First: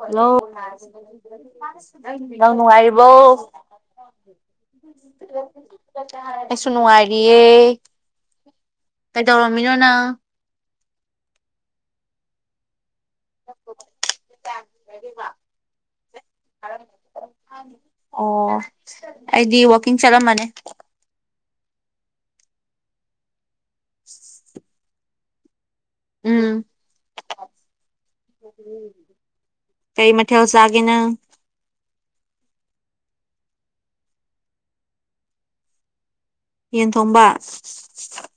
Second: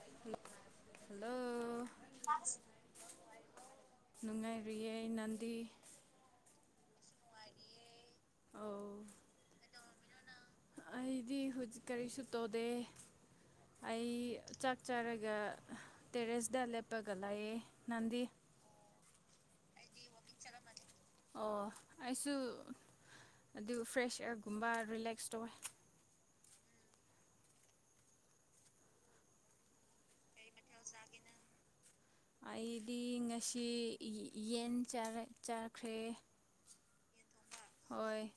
hello hello ꯌꯥꯝ ꯅꯨꯡꯉꯥꯏꯔꯤꯕꯣ ꯅꯨꯡꯉꯥꯏꯔꯨꯌꯦꯩ ꯅꯟꯗꯤ ꯀꯩꯁꯨ ꯅꯨꯡꯉꯥꯏꯔꯤꯌꯦ ꯑꯧ ꯀꯩꯗꯧꯔꯝꯃꯤꯅꯣꯅ ꯑꯩꯗꯤ ꯍꯧꯖꯤꯛ ꯀꯔꯤꯁꯨ ꯇꯧꯗꯦ ꯑꯩ ꯆꯥꯛ ꯆꯔꯒ ꯇꯦꯔꯁꯗ ꯂꯦꯄꯒꯂꯑ ꯅꯗꯤ ꯑꯣ ꯑꯩꯗꯤ ꯋꯥ ꯑꯣ ꯑꯩꯁꯨ ꯑꯗꯨ ꯐ꯭ꯔꯦꯁ ꯑꯦꯌꯥꯔꯒꯨꯝꯕ ꯔꯤꯂꯦꯛꯁ ꯇꯧꯋꯦ ꯎꯝ ꯀꯩ ꯃ ꯊꯎꯁꯒꯦꯅ ꯑꯩꯗꯤ ꯉꯁꯤ ꯌꯦꯟ ꯆꯥꯈ꯭ꯔꯦ ꯌꯦꯟ ꯊꯣꯝꯕ ꯍꯣꯏ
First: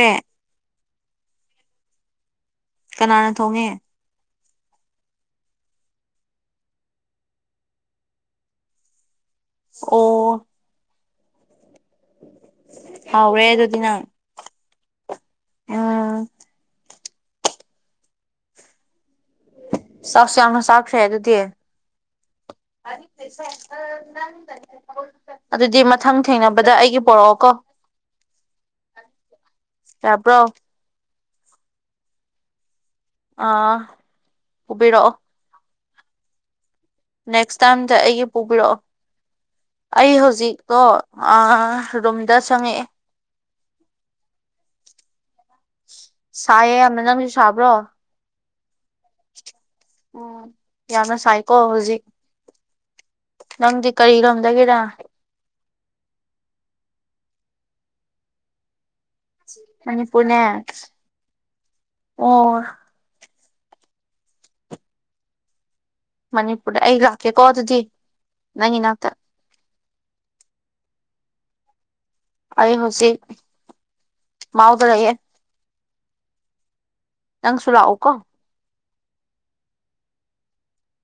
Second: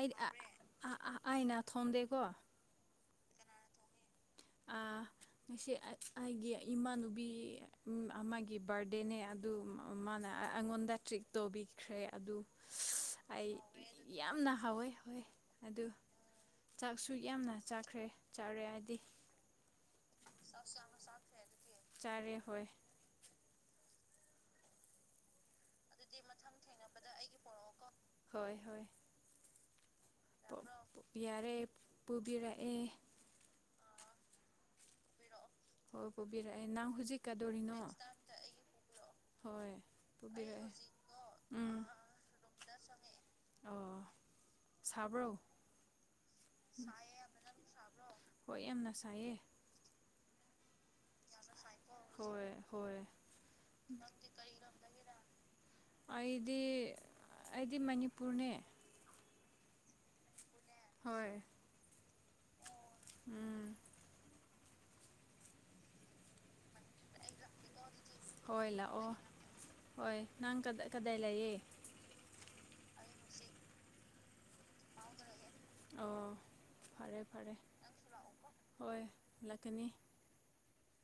ꯑꯩꯗꯤ ꯑꯩꯅ ꯊꯣꯝꯗꯦꯀꯣ ꯀꯅꯥꯅ ꯊꯣꯡꯉꯦ ꯉꯁꯤ ꯑꯩꯒꯤ ꯏꯃꯥꯅꯨꯕꯤ ꯑꯃꯒꯤ ꯕꯥꯔꯗꯦꯅꯦ ꯑꯗꯨ ꯃꯥꯅ ꯑꯣ ꯑꯩꯉꯣꯟꯗ ꯇ꯭ꯔꯤꯠ ꯇꯧꯕꯤꯈ꯭ꯔꯦ ꯑꯗꯨ ꯍꯥꯎꯔꯦ ꯑꯩ ꯑꯗꯨꯗꯤ ꯅꯪ ꯌꯥꯝꯅ ꯍꯥꯎꯋꯦ ꯍꯋꯦ ꯑꯗꯨ ꯎꯝ ꯆꯥꯛ ꯑꯁꯨꯛ ꯌꯥꯝꯅ ꯆꯥꯈ꯭ꯔꯦ ꯆꯥꯔꯦ ꯍꯥꯏꯗꯤ ꯆꯥꯛꯁꯨ ꯌꯥꯝꯅ ꯆꯥꯛꯈ꯭ꯔꯦ ꯑꯗꯨꯗꯤ ꯆꯥꯔꯦ ꯍꯣꯏ ꯁꯨ ꯑꯗꯥ ꯑꯗꯨꯗꯤ ꯃꯊꯪ ꯊꯦꯡꯅꯕꯗ ꯑꯩꯒꯤ ꯄꯣꯔꯛꯑꯣꯀꯣ ꯄꯔꯛꯑꯣ ꯀꯣ ꯍꯣꯏ ꯍꯣꯏ ꯌꯥꯕ꯭ꯔꯣ ꯌꯥꯔꯦ ꯄꯨꯕꯤꯔꯛꯑꯦ ꯑꯥ ꯄꯨꯕꯤꯔꯛꯑꯣ ꯍꯣꯏ ꯄꯨꯕꯤꯔꯛꯑꯦ ꯅꯪ ꯍꯧꯖꯤꯛ ꯅꯦꯛꯁ ꯀꯩꯗꯣꯔꯤꯅꯣ ꯇꯥꯏꯝꯗ ꯑꯩꯒꯤ ꯄꯨꯕꯤꯔꯛꯑꯣ ꯑꯩ ꯍꯧꯖꯤꯛꯇꯣ ꯎꯝ ꯑꯥ ꯔꯨꯝꯗ ꯆꯪꯉꯛꯑꯦ ꯑꯣ ꯁꯥꯕ꯭ꯔꯣ ꯁꯥꯏꯌꯦ ꯌꯥꯝꯅ ꯅꯪꯁꯨ ꯁꯥꯕ꯭ꯔꯣ ꯍꯣꯏ ꯌꯥꯝꯅ ꯁꯥꯏꯌꯦ ꯎꯝ ꯌꯥꯝꯅ ꯁꯥꯏꯀꯣ ꯍꯧꯖꯤꯛ ꯍꯣꯏ ꯍꯣꯏ ꯅꯪꯗꯤ ꯀꯔꯤ ꯂꯝꯗꯒꯤꯔꯥ ꯑꯩꯗꯤ ꯑꯩꯗꯤ ꯃꯅꯤꯄꯨꯔꯅꯦ ꯃꯅꯤꯄꯨꯔꯅ‌ꯦ ꯍꯣꯏ ꯎꯝ ꯃꯅꯤꯄꯨꯔꯗ ꯑꯩ ꯂꯥꯛꯀꯦꯀꯣ ꯑꯗꯨꯗꯤ ꯍꯣꯏ ꯅꯪꯒꯤ ꯅꯥꯛꯇ ꯂꯥꯛꯑꯣ ꯍꯣꯏ ꯅꯪ ꯀꯗꯥꯏ ꯀꯗꯥꯏ ꯂꯩꯌꯦ ꯑꯩ ꯍꯧꯖꯤꯛ ꯃꯥꯎꯗ ꯂ‌ꯩꯌ‌ꯦ ꯑꯣ ꯐꯔꯦ ꯐꯔꯦ ꯅꯪꯁꯨ ꯂꯥꯛꯎꯀꯣ ꯍꯣꯏ ꯂꯥꯛꯀꯅꯤ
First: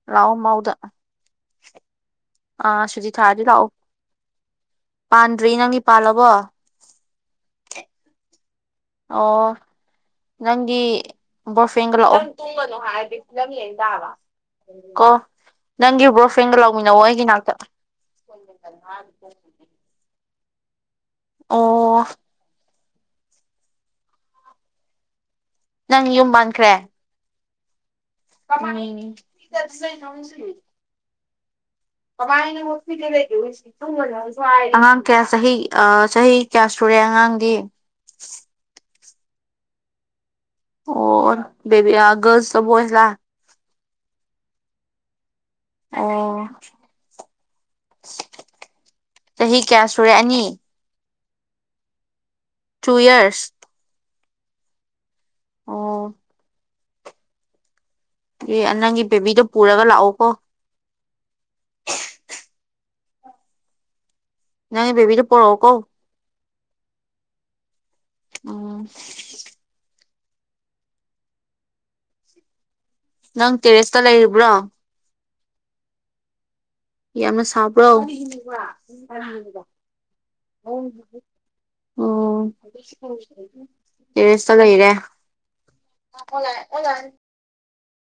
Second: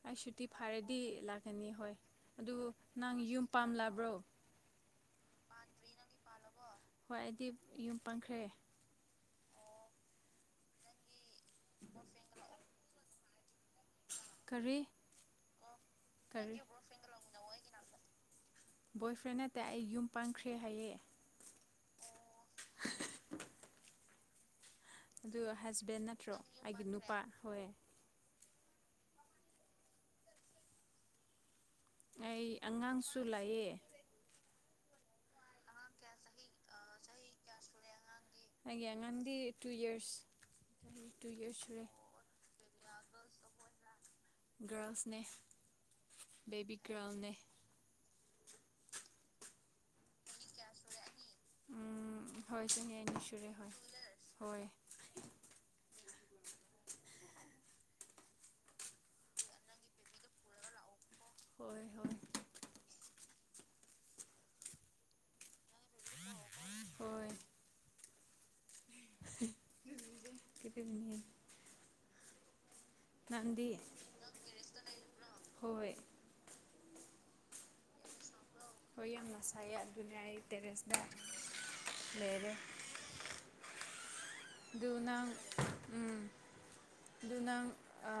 ꯑꯩ ꯂꯥꯛꯑꯣ ꯁꯨꯇꯤ ꯃꯥꯎꯗ ꯐꯥꯔꯗꯤ ꯂꯥꯛꯀꯅꯤ ꯍꯣꯏ ꯑꯗꯨ ꯑꯥ ꯁꯨꯇꯤ ꯅꯪ ꯊꯥꯔꯗꯤ ꯌꯨꯝ ꯂꯥꯛꯑꯣ ꯄꯥꯝꯂꯕ꯭ꯔꯣ ꯄꯥꯟꯗ꯭ꯔꯤ ꯅꯪꯗꯤ ꯄꯥꯜꯂꯕꯣ ꯍꯣꯏ ꯑꯩꯗꯤ ꯌꯨꯝ ꯄꯥꯟꯈ꯭ꯔꯦ ꯑꯣ ꯅꯪꯒꯤ ꯕꯣꯔꯐꯦꯡꯒ ꯂꯥꯛꯑꯣ ꯅꯪ ꯇꯨꯝꯒꯅꯨ ꯍꯥꯏꯔꯗꯤ ꯐꯤꯂꯝ ꯌꯦꯡ ꯇꯥꯕ ꯀꯔꯤ ꯀꯣ ꯅꯪꯒꯤ ꯀꯔꯤ ꯕ꯭ꯔꯣꯐꯦꯡꯒ ꯂꯥꯛꯃꯤꯟꯅꯧꯋꯣ ꯑꯩꯒꯤ ꯅꯥꯛꯇ [unintelligible] ꯇꯦ ꯑꯩ ꯌꯨꯝ ꯄꯥꯟꯈ꯭ꯔꯦ ꯍꯥꯏꯌꯦ ꯑꯣ ꯑꯗꯨ ꯍꯖꯕꯦꯟ ꯅꯪ ꯌꯨꯝ ꯅꯠꯇ꯭ꯔꯣ ꯄꯥꯟꯈ꯭ꯔꯦ ꯑꯩꯒꯤ ꯅꯨꯄꯥ ꯍꯣꯏ ꯎꯝ [unintelligible] [unintelligible] ꯑꯩ ꯑꯉꯥꯡꯁꯨ ꯂꯩꯌꯦ ꯑꯉꯥꯡ ꯀꯌꯥ ꯆꯍꯤ ꯑꯥ ꯆꯍꯤ ꯀꯌꯥ ꯁꯨꯔꯦ ꯑꯉꯥꯡꯗꯤ ꯑꯩꯒꯤ ꯑꯉꯥꯡꯗꯤ ꯇꯨ ꯏꯌꯔꯁ ꯑꯣ ꯕ‌ꯦꯕꯤꯌꯥ ꯒꯜꯁꯂ ꯕꫭꯏꯁ ꯂꯥ ꯒꯥ꯭ꯔꯜꯁꯅ‌ꯦ ꯑꯣ ꯆꯍꯤ ꯀꯌꯥ ꯁꯨꯔꯦ ꯑꯅꯤ ꯎꯝ ꯍꯣꯏ ꯆꯍꯤ ꯇꯨ ꯑꯅꯤ ꯁꯨꯔꯦ ꯌꯔꯁ ꯍꯣꯏ ꯍꯣꯏ ꯑꯣ ꯑꯦ ꯑ ꯅꯪꯒꯤ ꯕꯦꯕꯤꯗꯣ ꯄꯨꯔꯒ ꯂꯥꯛꯑꯣꯀꯣ ꯍꯣꯏ ꯍꯣꯏ ꯅꯪꯒꯤ ꯕ‌ꯦꯕꯤꯗꫭ ꯄꯣꯔꯛꯑꯣꯀꫭ ꯍꯣꯏ ꯎꯝ ꯀ‌ꯦꯄꯦꯝꯅꯤꯍꯦ ꯅꯪ ꯅꯪꯗꯤ ꯇꯦꯔꯦꯁꯇ ꯅꯪ ꯂꯩꯔꯤꯕ꯭ꯔꯣ ꯇꯦꯔꯦꯁꯇ ꯂꯩꯕ꯭ꯔꯣ ꯅꯪ ꯍꯣꯏ ꯌꯥꯝꯅ ꯁꯥꯕ꯭ꯔꯣ ꯍꯣꯏ ꯌꯥꯝꯅ ꯁꯥꯏꯌꯦ ꯑꯗꯨꯅꯦ ꯑꯩ ꯇꯦꯔꯦꯁꯗ ꯎꯝ ꯇꯦꯔ‌ꯦꯁꯇ ꯑꯗꯨ ꯂꯩꯔꯦ ꯅꯪ ꯎꯝ ꯑꯣꯂꯥꯛꯑꯦ ꯑꯣꯂꯥꯛꯑꯦ ꯑꯗꯨ ꯅꯪ ꯑ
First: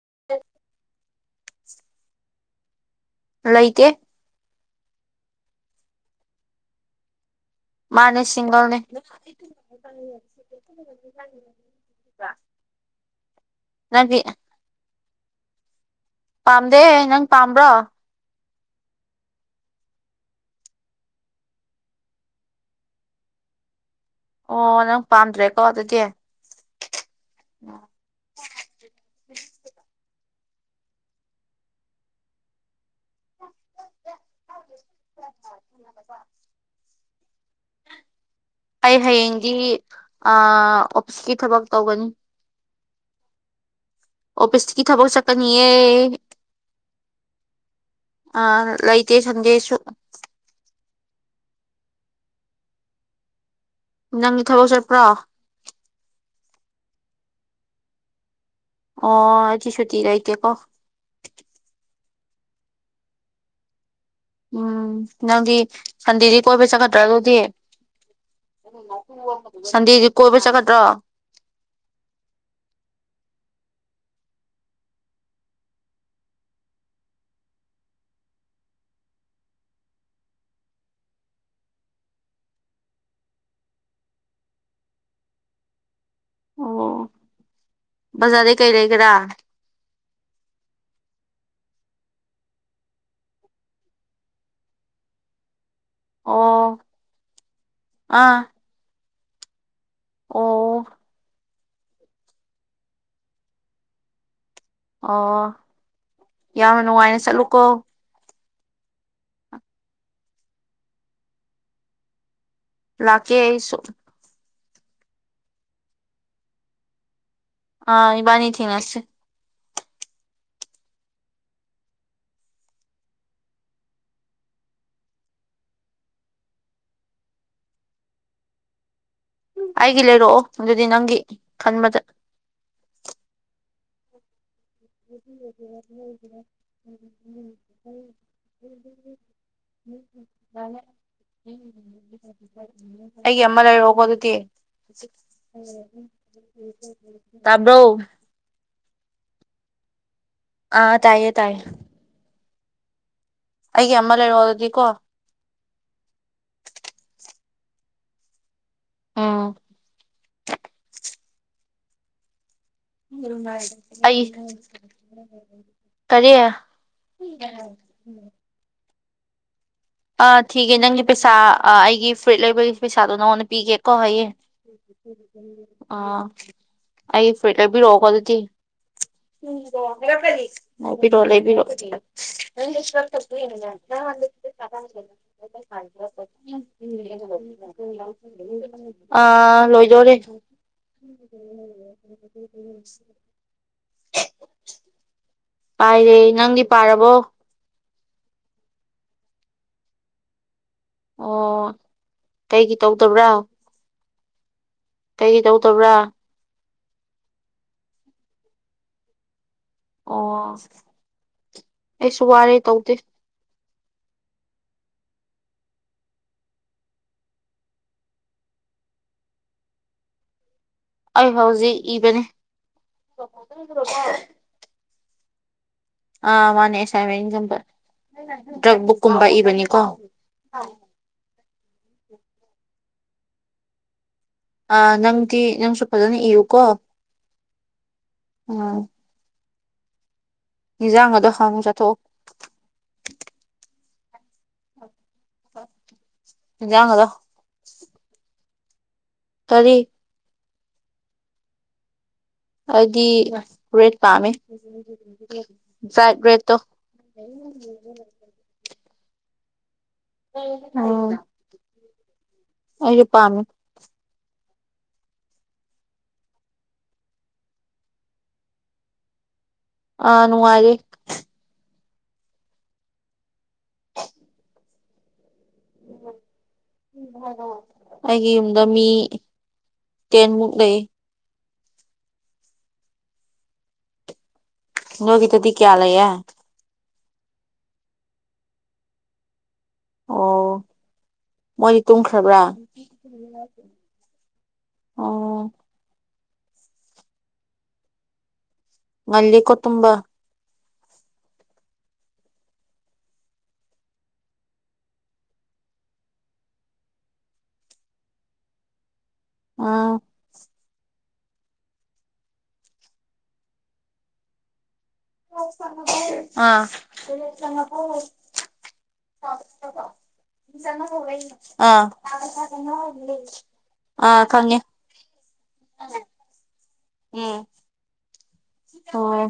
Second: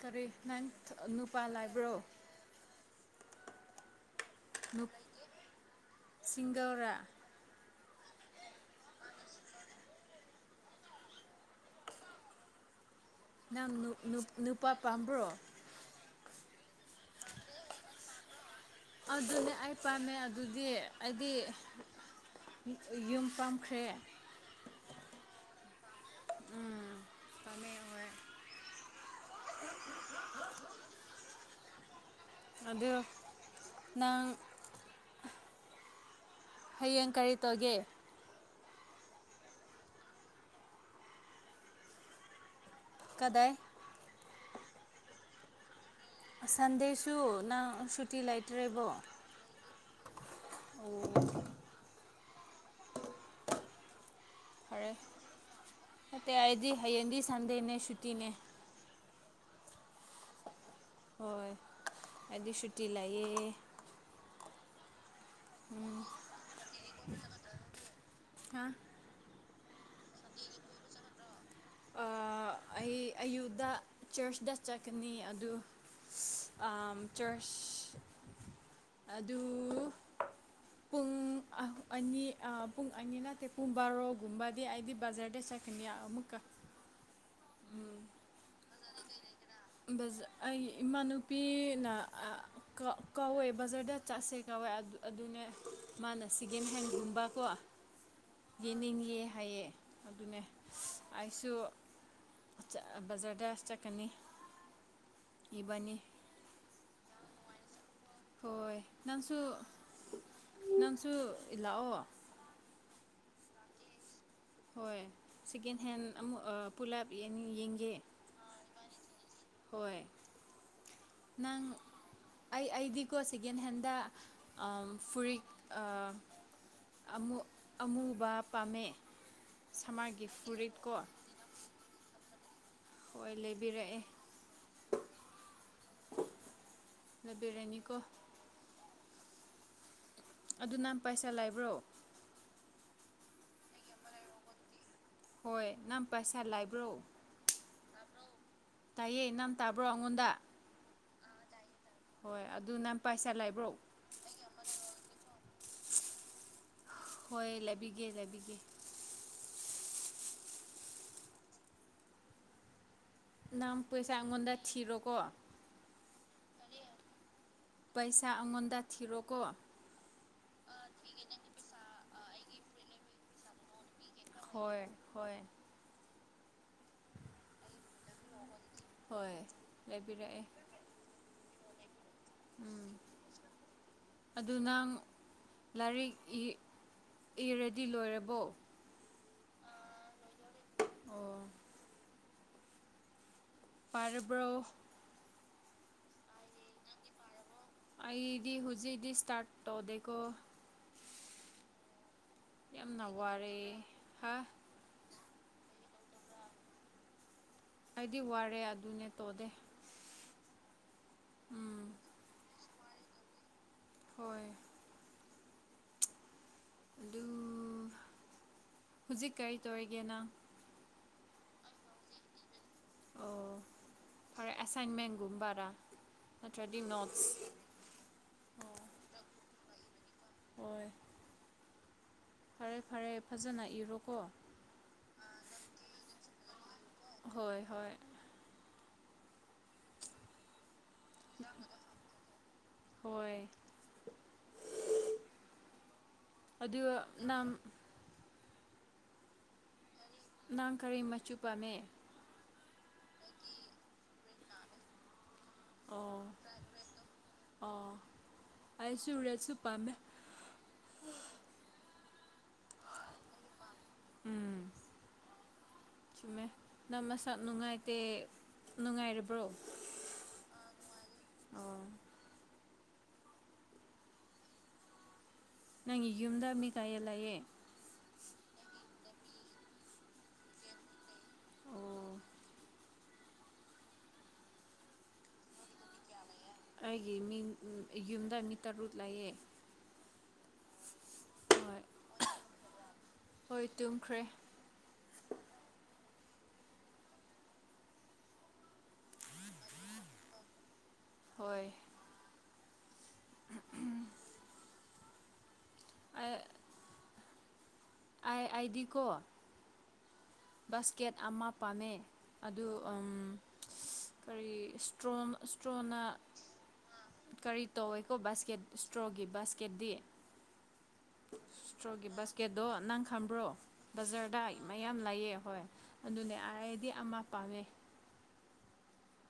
ꯀꯔꯤ ꯅꯪ ꯊ ꯅꯨꯄꯥ ꯂꯥꯏꯕ꯭ꯔꯣ ꯂꯩꯇꯦ ꯅꯨꯞ ꯁꯤꯡꯒꯜꯔꯥ ꯃꯥꯅꯦ ꯁꯤꯡꯒꯜꯅ‌ꯦ ꯅꯪ ꯅꯨꯞ ꯅꯨꯞ ꯅꯨꯄꯥ ꯄꯥꯝꯕ꯭ꯔꯣ ꯄꯥꯝꯗꯦ ꯅꯪ ꯄꯥꯝꯕ꯭ꯔꯣ ꯑꯗꯨꯅꯦ ꯑꯩ ꯄꯥꯝꯃꯦ ꯑꯗꯨꯗꯤ ꯑꯩꯗꯤ ꯑ ꯌꯨꯝ ꯄꯥꯝꯈ꯭ꯔꯦ ꯑꯣ ꯅꯪ ꯄꯥꯝꯗ꯭ꯔꯦꯀꯣ ꯑꯗꯨꯗꯤ ꯎꯝ ꯄꯥꯝꯃꯦ ꯍꯣꯏ [unintelligible] ꯑꯗꯨ ꯅꯪ [inaudible] ꯍꯌꯦꯡ ꯀꯔꯤ ꯇꯧꯒꯦ ꯑꯩ ꯍꯌꯦꯡꯗꯤ ꯑꯣꯐꯤꯁꯀꯤ ꯊꯕꯛ ꯇꯧꯒꯅꯤ ꯀꯗꯥꯏ ꯑꯣꯐꯤꯁꯇ ꯀ ꯊꯕꯛ ꯆꯀꯅꯤꯌꯦ ꯁꯟꯗꯦꯁꯨ ꯅꯪ ꯁꯨꯇꯤ ꯂꯩꯇ꯭ꯔꯦꯕꯣ ꯆꯟꯗꯦꯁ ꯑ ꯅꯪ ꯐꯔꯦ ꯐꯠꯇꯦ ꯑꯩꯗꯤ ꯍꯌꯦꯡꯗꯤ ꯁꯟꯗꯦꯅꯦ ꯁꯨꯇꯤꯅꯦ ꯑꯣ ꯑꯗꯨꯗꯤ ꯁꯨꯇꯤ ꯀꯩꯀꯦꯀꯣ ꯍꯣꯏ ꯍꯥꯏꯗꯤ ꯁꯨꯇꯤ ꯂꯥꯛꯑꯦ ꯎꯝ ꯅꯪꯗꯤ ꯁꯟꯗꯤꯗꯤ ꯀꯣꯏꯕꯩ ꯆꯠꯈꯠꯇ꯭ꯔ ꯑꯗꯨꯗꯤ ꯍꯥ ꯁꯥꯟꯗꯤ ꯀꯣꯣꯏ ꯄꯩꯁ ꯈꯇ꯭ꯔ ꯑ ꯑꯩ ꯑꯌꯨꯗ ꯆꯔꯆꯇ ꯆꯠꯀꯅꯤ ꯑꯗꯨ ꯆꯔꯆ ꯑꯗꯨ ꯄꯨꯡ ꯑꯅꯤ ꯄꯨꯡ ꯑꯅꯤ ꯅꯠꯇꯦ ꯄꯨꯡ ꯕꯥꯔꯣꯒꯨꯝꯕꯗꯤ ꯑꯩꯗꯤ ꯕꯖꯥꯔꯗꯩ ꯀꯅꯤꯌꯥ ꯑꯃꯃꯛ ꯀꯥ ꯑꯣ ꯕꯖꯥꯔꯗꯩ ꯀꯩ ꯂꯩꯒꯦꯔꯥ ꯑꯩ ꯏꯃꯥꯅꯨꯄꯤꯅ ꯀꯧꯋꯦ ꯕꯖꯔꯗ ꯆꯠꯁꯦ ꯀꯥꯎꯋꯦ ꯑꯗꯨꯅꯦ ꯃꯥꯅ ꯁꯤꯒꯦꯝ ꯑꯣ ꯍꯦꯟꯒꯨꯝꯕꯀꯣ ꯑꯥ ꯌꯦꯡꯅꯤꯡꯑꯦ ꯍꯥꯏꯌꯦ ꯑꯗꯨꯅꯦ ꯑꯣ ꯑꯩꯁꯨ ꯕꯖꯥꯔꯗ ꯆꯠꯀꯅꯤ ꯑꯣ ꯏꯕꯥꯅꯤ ꯌꯥꯝꯅ ꯅꯨꯡꯉꯥꯏꯅ ꯆꯠꯂꯨꯀꯣ ꯍꯣꯏ ꯅꯪꯁꯨ ꯅꯪꯁꯨ ꯏꯜꯂꯥꯛꯑꯣ ꯂꯥꯛꯀꯦꯁꯨ ꯍꯣꯏ ꯁꯦꯀꯦꯟ ꯍꯦꯟ ꯑꯃꯨꯛ ꯄꯨꯂꯞ ꯌꯦꯅꯤ ꯌꯦꯡ ꯑꯥ ꯏꯕꯅꯤ ꯊꯤꯅꯁ ꯍꯣꯏ ꯅꯪ ꯑꯩ ꯑꯩꯗꯤꯀꯣ ꯁꯦꯀꯦꯟ ꯍꯦꯟꯗ ꯐꯨꯔꯤꯠ ꯑꯃꯨ ꯑꯃꯨꯕ ꯄꯥꯝꯃꯦ ꯑꯩꯒꯤ ꯁꯝꯃꯔꯒꯤ ꯂꯩꯔꯛꯑꯣ ꯑꯗꯨꯗꯤ ꯐꯨꯔꯤꯠꯀꯣ ꯅꯪꯒꯤ ꯈꯟꯕꯗ ꯍꯣꯏ ꯂꯩꯕꯤꯔꯛꯑꯦ ꯔ ꯑ ꯕꯤꯔꯌꯥꯅꯤ ꯀꯧꯕ ꯎ ꯎꯝ ꯑꯗꯨ ꯅꯍꯥꯟ ꯄꯩꯁꯥ ꯂꯥꯏꯕ꯭ꯔꯣ ꯑꯩꯒꯤ ꯑꯃ ꯂꯩꯔꯛꯑꯣꯀꯣ ꯑꯗꯨꯗꯤ ꯍꯣꯏ ꯅꯪ ꯄꯩꯁꯥ ꯂꯥꯏꯕ꯭ꯔꯣ ꯇꯥꯕ꯭ꯔꯣ ꯇꯥꯏꯌꯦ ꯅꯪ ꯇꯥꯕ꯭ꯔꯣ ꯑꯩꯉꯣꯟꯗ ꯑꯥ ꯇꯥꯏꯌꯦ ꯇꯥꯏꯌꯦ ꯍꯣꯏ ꯑꯗꯨ ꯅꯪꯥꯟ ꯄꯩꯁꯥ ꯂꯩꯕ꯭ꯔꯣ ꯑ ꯑꯃꯜꯦ ꯍꯗꯗꯤꯀꯣ ꯍꯣꯏ ꯂꯩꯕꯤꯒꯦ ꯂꯩꯕꯤꯒꯦ ꯎꯝ ꯅꯪ ꯄꯩꯁꯥ ꯑꯩꯉꯣꯟꯗ ꯊꯤꯔꯣꯀꯣ ꯀꯔꯤꯦ ꯍꯥꯏ ꯄꯩꯁꯥ ꯑꯉꯣꯟꯗ ꯊꯤꯔꯣꯀꯣ ꯑꯥ ꯊꯤꯒꯦ ꯅꯪꯒꯤ ꯄꯩꯁꯥ ꯑꯩꯒꯤ ꯐ꯭ꯔꯨꯏꯠ ꯂꯩꯕꯒꯤ ꯄꯩꯁꯥꯗꯣ ꯅꯉꯣꯟꯗ ꯄꯤꯒꯦ ꯀ ꯍꯣꯏ ꯍꯣꯏ ꯑ ꯑꯩ ꯐꯤꯇꯔꯕꯤ ꯔꯣꯀ ꯑꯗꯨꯗꯤ ꯍꯣꯏ ꯂꯩꯕꯤꯔꯛꯑꯦ ꯅꯕꯤꯔꯣ ꯂꯩꯕꯤꯔꯣ ꯁꯨꯅꯥꯡ ꯂꯥꯏꯔꯤꯛ ꯏ ꯏꯔꯗꯤ ꯂꯣꯏꯔꯕꯣ ꯑꯥ ꯂꯣꯏꯖꯣꯔꯦ ꯑꯣ ꯄꯔꯔꯕ꯭ꯔ ꯄꯥꯏꯔꯦ ꯅꯪꯗꯤ ꯄꯥꯔꯕꯣ ꯑꯗꯤ ꯍꯧꯖꯤꯛꯗꯤ ꯏꯁꯇꯥꯔꯠ ꯇꯧꯗꯀ ꯑꯣ ꯀꯩꯒꯤ ꯇꯧꯗꯕ꯭ꯔꯥ ꯑ ꯍꯥꯥ ꯀꯩ ꯇꯧꯗꯕ꯭ꯔꯥ ꯍꯥꯏꯗꯤ ꯋꯥꯔꯦ ꯑꯗꯨꯅꯦ ꯇꯣꯗꯦ ꯑꯣ ꯎꯝ ꯑꯩꯁꯨ ꯋꯥꯔꯦ ꯇꯧꯗꯦ ꯍꯣꯏ ꯑꯗꯨ ꯍꯧꯖꯤꯛ ꯀꯔꯤ ꯇꯧꯔꯤꯒꯦꯅ ꯑꯩꯐꯥꯎꯖꯤ ꯏꯕꯅꯤ ꯍꯔ ꯑꯦꯁꯥꯏꯟꯃꯦꯟꯒꯨꯝꯕꯔꯥ ꯑꯥ ꯃꯥꯅꯦ ꯅꯠꯇ꯭ꯔꯗꯤ ꯅꯣꯠꯁ ꯑꯦꯁꯥꯏꯟꯃꯦꯟꯒꯨꯝꯕ ꯗ꯭ꯔꯛ ꯕꯨꯛꯀꯨꯝꯕ ꯏꯕꯅꯤꯀꯣ ꯍꯣꯏ ꯐꯔꯦ ꯐꯔꯦ ꯐꯖꯅ ꯏꯔꯣꯀꯣ ꯑ ꯅꯪꯗꯤ ꯅꯪꯁꯨ ꯐꯖꯅ ꯏꯌꯨꯀꯣ ꯍꯣꯏ ꯍꯣꯏ ꯎꯝ ꯖꯥ ꯍꯣꯏ ꯑ ꯑꯗꯨ ꯅꯝ ꯇꯔꯤ ꯅꯪ ꯀꯔꯤ ꯃꯆꯨ ꯄꯥꯝꯃꯦ ꯍꯥꯏꯗꯤ ꯔꯦꯠ ꯄꯥꯝꯃꯦ ꯑꯣ ꯥꯏꯠ ꯔꯦꯠꯇꯣ ꯑꯣ ꯑꯩꯁꯨ ꯔꯦꯠꯁꯨ ꯄꯥꯝꯃꯦ ꯑ ꯑꯩꯁꯨ ꯄꯥꯝ ꯎꯝ ꯁꯤꯃꯦ ꯅꯪ ꯃꯁꯛ ꯅꯨꯡꯉꯥꯏꯇꯦ ꯅꯨꯡꯉꯥꯏꯔꯕ꯭ꯔꯣ ꯑꯥꯅꯅꯨꯡꯉꯥꯏꯔꯦ ꯅꯪꯒꯤ ꯌꯨꯝꯗ ꯃꯤ ꯀꯥꯏꯌꯦ ꯂꯥꯛꯑꯦ ꯑꯩꯒꯤ ꯌꯨꯝꯗ ꯃꯤ ꯇꯦꯟꯃꯨꯛ ꯂꯩ ꯑꯣ ꯅꯒꯤ ꯇꯗꯤ ꯀꯌꯥꯂꯌꯦ ꯑꯩꯒꯤ ꯃꯤ ꯌꯨꯝꯗ ꯃꯤ ꯇꯔꯨꯛ ꯂꯩꯌꯦ ꯑꯣ ꯃꯣꯏꯗꯤ ꯍꯣꯏ ꯇꯨꯝꯈ꯭ꯔꯕ꯭ꯔꯥ ꯍꯣꯏ ꯇꯨꯝꯈ꯭ꯔꯦ ꯑꯣ ꯉꯜꯂꯤ ꯈꯨꯇꯨꯝꯕ ꯍꯣꯏ ꯑ ꯑꯥꯏ ꯑꯥꯏ ꯗꯤ ꯀꯣ ꯑꯥ ꯕꯥꯁꯀꯦꯠ ꯑꯃ ꯄꯥꯝꯃꯦ ꯑꯗꯨ ꯀꯔꯤ ꯏꯁꯇ꯭ꯔꯣ ꯏꯁꯇ꯭ꯔꯣꯅ ꯑꯥ ꯀꯔꯤ ꯇꯧꯋꯦꯀꯣ ꯕꯥꯁꯀꯦꯠ ꯏꯁꯇ꯭ꯔꯣꯒꯤ ꯕꯥꯁꯀꯦꯠꯗꯤꯤ ꯑꯥ ꯏꯁꯇ꯭ꯔꯣꯒꯤ ꯕꯥꯁꯀꯦꯠꯇꯠꯇꯣ ꯅꯪ ꯈꯝꯕ꯭ꯔꯣ ꯑꯥ ꯕꯖꯥꯔꯗꯥ ꯈꯪꯉꯦ ꯃꯌꯥꯝ ꯂꯩꯑꯌꯦ ꯍ ꯍꯣꯏ ꯑꯗꯨꯅꯦ ꯑꯩꯗꯤ ꯑꯃ ꯄꯥꯝꯃꯦ ꯍ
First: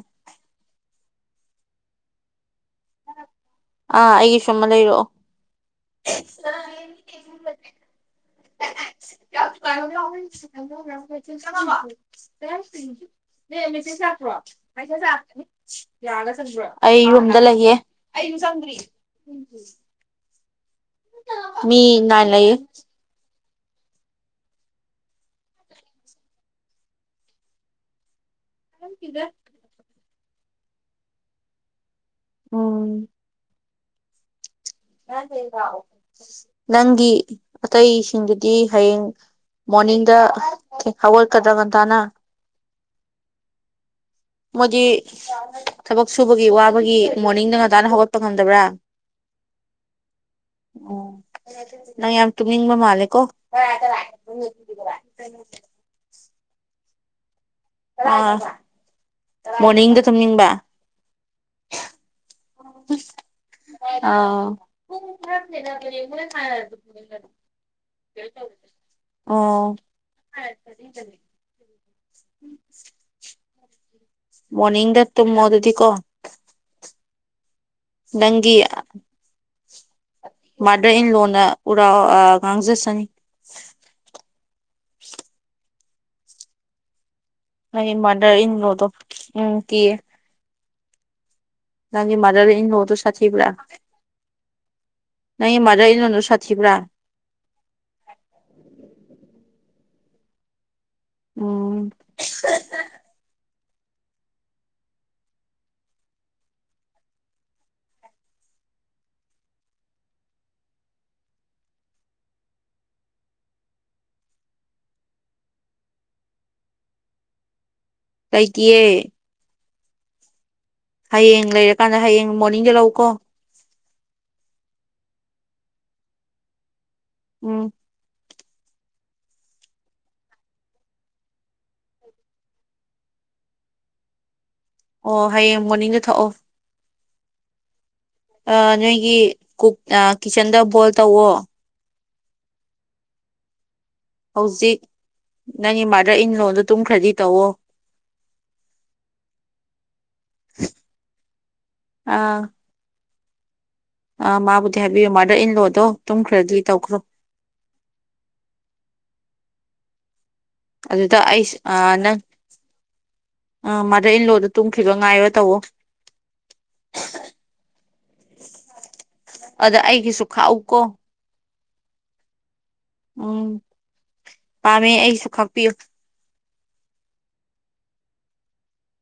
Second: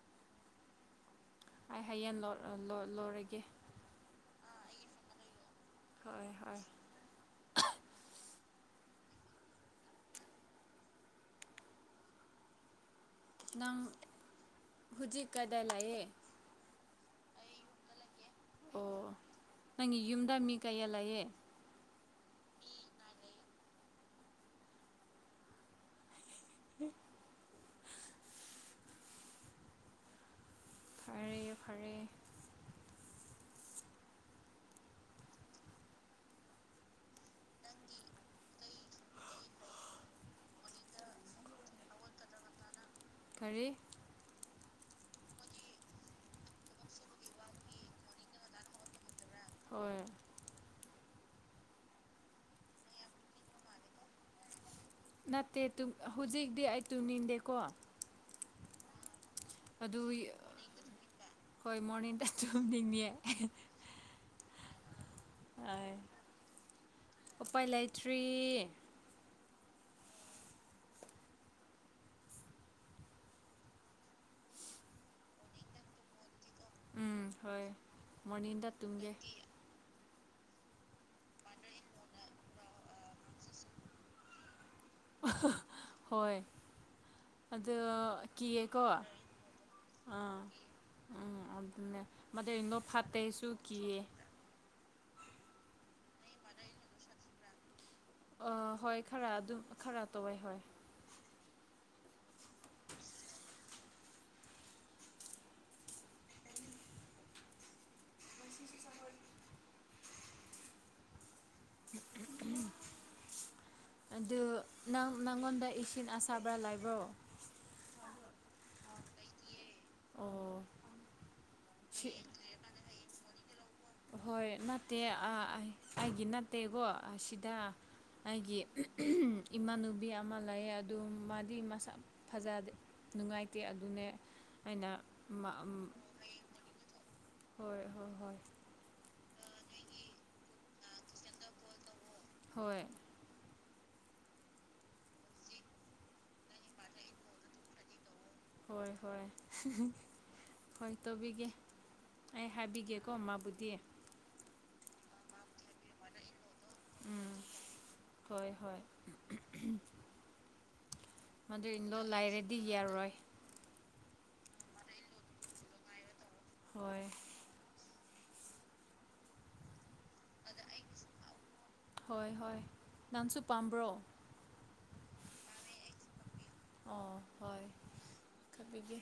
ꯑꯩ ꯍꯌꯦꯡ ꯂꯣꯏꯔꯒꯦ ꯑꯥ ꯑꯩꯒꯤ ꯁꯨꯝꯃ ꯂꯩꯔꯛꯑꯣ ꯍꯣꯏ ꯍꯣꯏ [inaudible] ꯅꯪ ꯆꯄ꯭ꯔ ꯍꯧꯖꯤꯛ ꯀꯗꯥꯏ ꯂꯩꯌꯦ ꯑꯩ ꯌꯨꯝꯗ ꯂꯩꯌꯦꯦ ꯑꯩ ꯆꯗ꯭ꯔꯤ ꯑꯣ ꯅꯪꯒꯤ ꯌꯨꯝꯗ ꯃꯤ ꯀꯩꯌꯥ ꯂꯩꯑꯌꯦꯦ ꯃꯤ ꯅꯥꯏ ꯂꯩꯌꯦ ꯍ ꯝ ꯀꯗ ꯐꯔꯦ ꯐꯔꯦ ꯎꯝ ꯅꯪꯒꯤ ꯑꯇꯩꯁꯤꯡꯗꯨꯗꯤ ꯍꯌꯦꯡ ꯃꯣꯔꯅꯤꯡꯗ ꯍꯧꯒꯠꯀꯗ꯭ꯔꯥ ꯀꯟꯇꯥꯅ ꯈꯔꯤ ꯃꯣꯏꯗꯤ ꯊꯕꯛ ꯁꯨꯕꯒꯤ ꯋꯥꯕꯒꯤ ꯃꯣꯔꯅꯤꯡꯗ ꯉꯇꯥꯅ ꯍꯧꯒꯠꯄ ꯉꯝꯗꯕ꯭ꯔꯥ ꯍꯣꯏ ꯑꯣ ꯅ ꯌꯥꯝ ꯇꯨꯃꯤꯕ ꯃꯥꯂꯦꯀꯣ ꯅꯠꯇꯦ ꯍꯧꯖꯤꯛꯇꯤ ꯑꯩ ꯇꯨꯝꯅꯤꯡꯗꯦꯀꯣ ꯑꯥ ꯃꯣꯔꯅꯤꯡꯗ ꯑꯗꯨ ꯇꯨꯝꯅꯤꯡꯕ ꯍꯣꯏ ꯃꯣꯔꯅꯤꯡ ꯇ ꯆꯝꯅꯤꯡꯉꯌꯦ ꯑꯥ ꯍ ꯐꯔꯥꯁ ꯂꯩꯅ ꯈ ꯎꯄꯥꯏ ꯂꯩꯇ꯭ꯔꯤ ꯇ ꯄꯨ ꯑꯣ ꯎꯝ ꯃꯅꯤꯡꯗ ꯇꯃ ꯑꯗꯨꯗꯤ ꯀꯣ ꯎꯝ ꯍꯣꯏ ꯅꯪꯒꯤ ꯃꯣꯔꯅꯤꯡꯗ ꯇꯨꯡꯒꯦ ꯃꯥꯗꯔ ꯏꯟ ꯂꯣꯟꯅ ꯎꯔꯥꯎ ꯉꯥꯡꯖꯁꯅꯤ ꯁꯤ ꯍꯣꯏ ꯑꯗꯨ ꯅꯪꯒꯤ ꯃꯥꯗꯔ ꯏꯟ ꯀꯤꯀꯣ ꯂꯣꯗꯣ ꯎꯝ ꯀꯤꯌꯦ ꯑꯥ ꯎꯝ ꯑꯗꯨ ꯅꯪꯒꯤ ꯃꯥꯗꯔ ꯃꯗꯩ ꯏꯟ ꯂꯣ ꯂꯣꯗꯣ ꯐꯠꯇꯦꯁꯨ ꯁꯥꯊꯤꯕ꯭ꯔꯥ ꯀꯤꯌꯦ ꯅꯪꯃꯗ꯭ꯔ ꯏ ꯂꯣꯟꯅꯨ ꯁꯥꯊꯤꯕꯥ ꯑ ꯍꯣꯏ ꯈꯔ ꯑꯗꯨꯝ ꯈꯔ ꯇꯧꯋꯦ ꯍꯣꯏ ꯎꯝ ꯃꯁꯤꯁꯤꯁꯨ ꯁꯔ ꯎꯝ ꯑꯗꯨ ꯅꯪ ꯅꯪꯉꯣꯟꯗ ꯏꯁꯤꯡ ꯑꯁꯥꯕ꯭ꯔꯥ ꯂꯥꯏꯕ꯭ꯔꯣ ꯇꯥꯏꯀꯤꯦ ꯑꯣ ꯍꯌꯦꯡ ꯂꯩꯔꯀꯥꯟꯗ ꯁꯤ ꯍꯌꯦꯡ ꯃꯣꯔꯅꯤꯡꯗ ꯂꯎꯀꯣ ꯍꯣꯏ ꯅꯠꯇꯦ ꯑꯩꯒꯤ ꯅꯠꯇꯦꯀꯣ ꯑꯁꯤꯗ ꯎꯝ ꯑꯩꯒꯤ ꯏꯃꯥꯟꯅꯨꯕꯤ ꯑꯃ ꯂꯩ ꯑꯗꯨ ꯃꯥꯗꯤ ꯃꯁꯥ ꯐꯖꯗꯦ ꯅꯨꯡꯉꯥꯏꯇꯦ ꯑꯗꯨꯅꯦ ꯑꯩꯅ ꯑꯣ ꯃꯥ ꯍꯌꯦꯡ ꯃꯣꯔꯅꯤꯡꯗ ꯊꯣꯛꯑꯣ ꯍꯣꯏ ꯍꯣꯏ ꯍꯣꯏ ꯑꯥ ꯅꯣꯏꯒꯤ ꯀꯨꯛ ꯀꯤꯠꯆꯟꯗ ꯕꯣꯏꯜ ꯇꯧꯋꯣ ꯍꯣꯏ ꯍꯧꯖꯤꯛ ꯅꯪꯒꯤ ꯃꯥꯗꯔ ꯏꯟ ꯂꯣꯗꯣ ꯇꯨꯝꯈ꯭ꯔꯗꯤ ꯇꯧꯋꯣ ꯍꯣꯏ ꯍꯣꯏ ꯍꯣꯏ ꯇꯧꯕꯤꯒꯦ ꯑꯥ ꯑꯩ ꯍꯥꯏꯕꯤꯒꯦ ꯀꯣ ꯃꯥꯕꯨꯗꯤ ꯑꯥ ꯃꯥꯕꯨꯗꯤ ꯍꯥꯏꯕꯤꯌꯨ ꯃꯥꯗꯔ ꯏꯜꯂꯣꯗꯣ ꯇꯨꯝꯈ꯭ꯔꯗꯤ ꯇꯧꯈ꯭ꯔꯣ ꯎꯝ ꯍꯣꯏ ꯍꯣꯏ ꯑꯗꯨꯗ ꯑꯩꯁ ꯃꯥꯗꯔ ꯏꯟ ꯂꯣ ꯅꯪ ꯂꯩꯔꯗꯤ ꯌꯥꯔꯣꯏ ꯃꯥꯗꯔ ꯏꯟ ꯂꯣꯗꯨ ꯇꯨꯝꯈꯤꯕ ꯉꯥꯏꯔ ꯇꯧꯋꯣ ꯍꯣꯏ ꯑꯗ ꯑꯩꯒꯤꯁꯨ ꯈꯥꯛꯎ ꯀꯣ ꯍꯣꯏ ꯍꯣꯏ ꯅꯪꯁꯨ ꯎꯝ ꯄꯥꯝꯕ꯭ꯔꯣ ꯄꯥꯝꯃꯦ ꯑꯩꯁꯨ ꯈꯥꯛꯄꯤꯌꯨ ꯑꯣ ꯍꯣꯏ ꯈꯥꯛꯄꯤꯒꯦ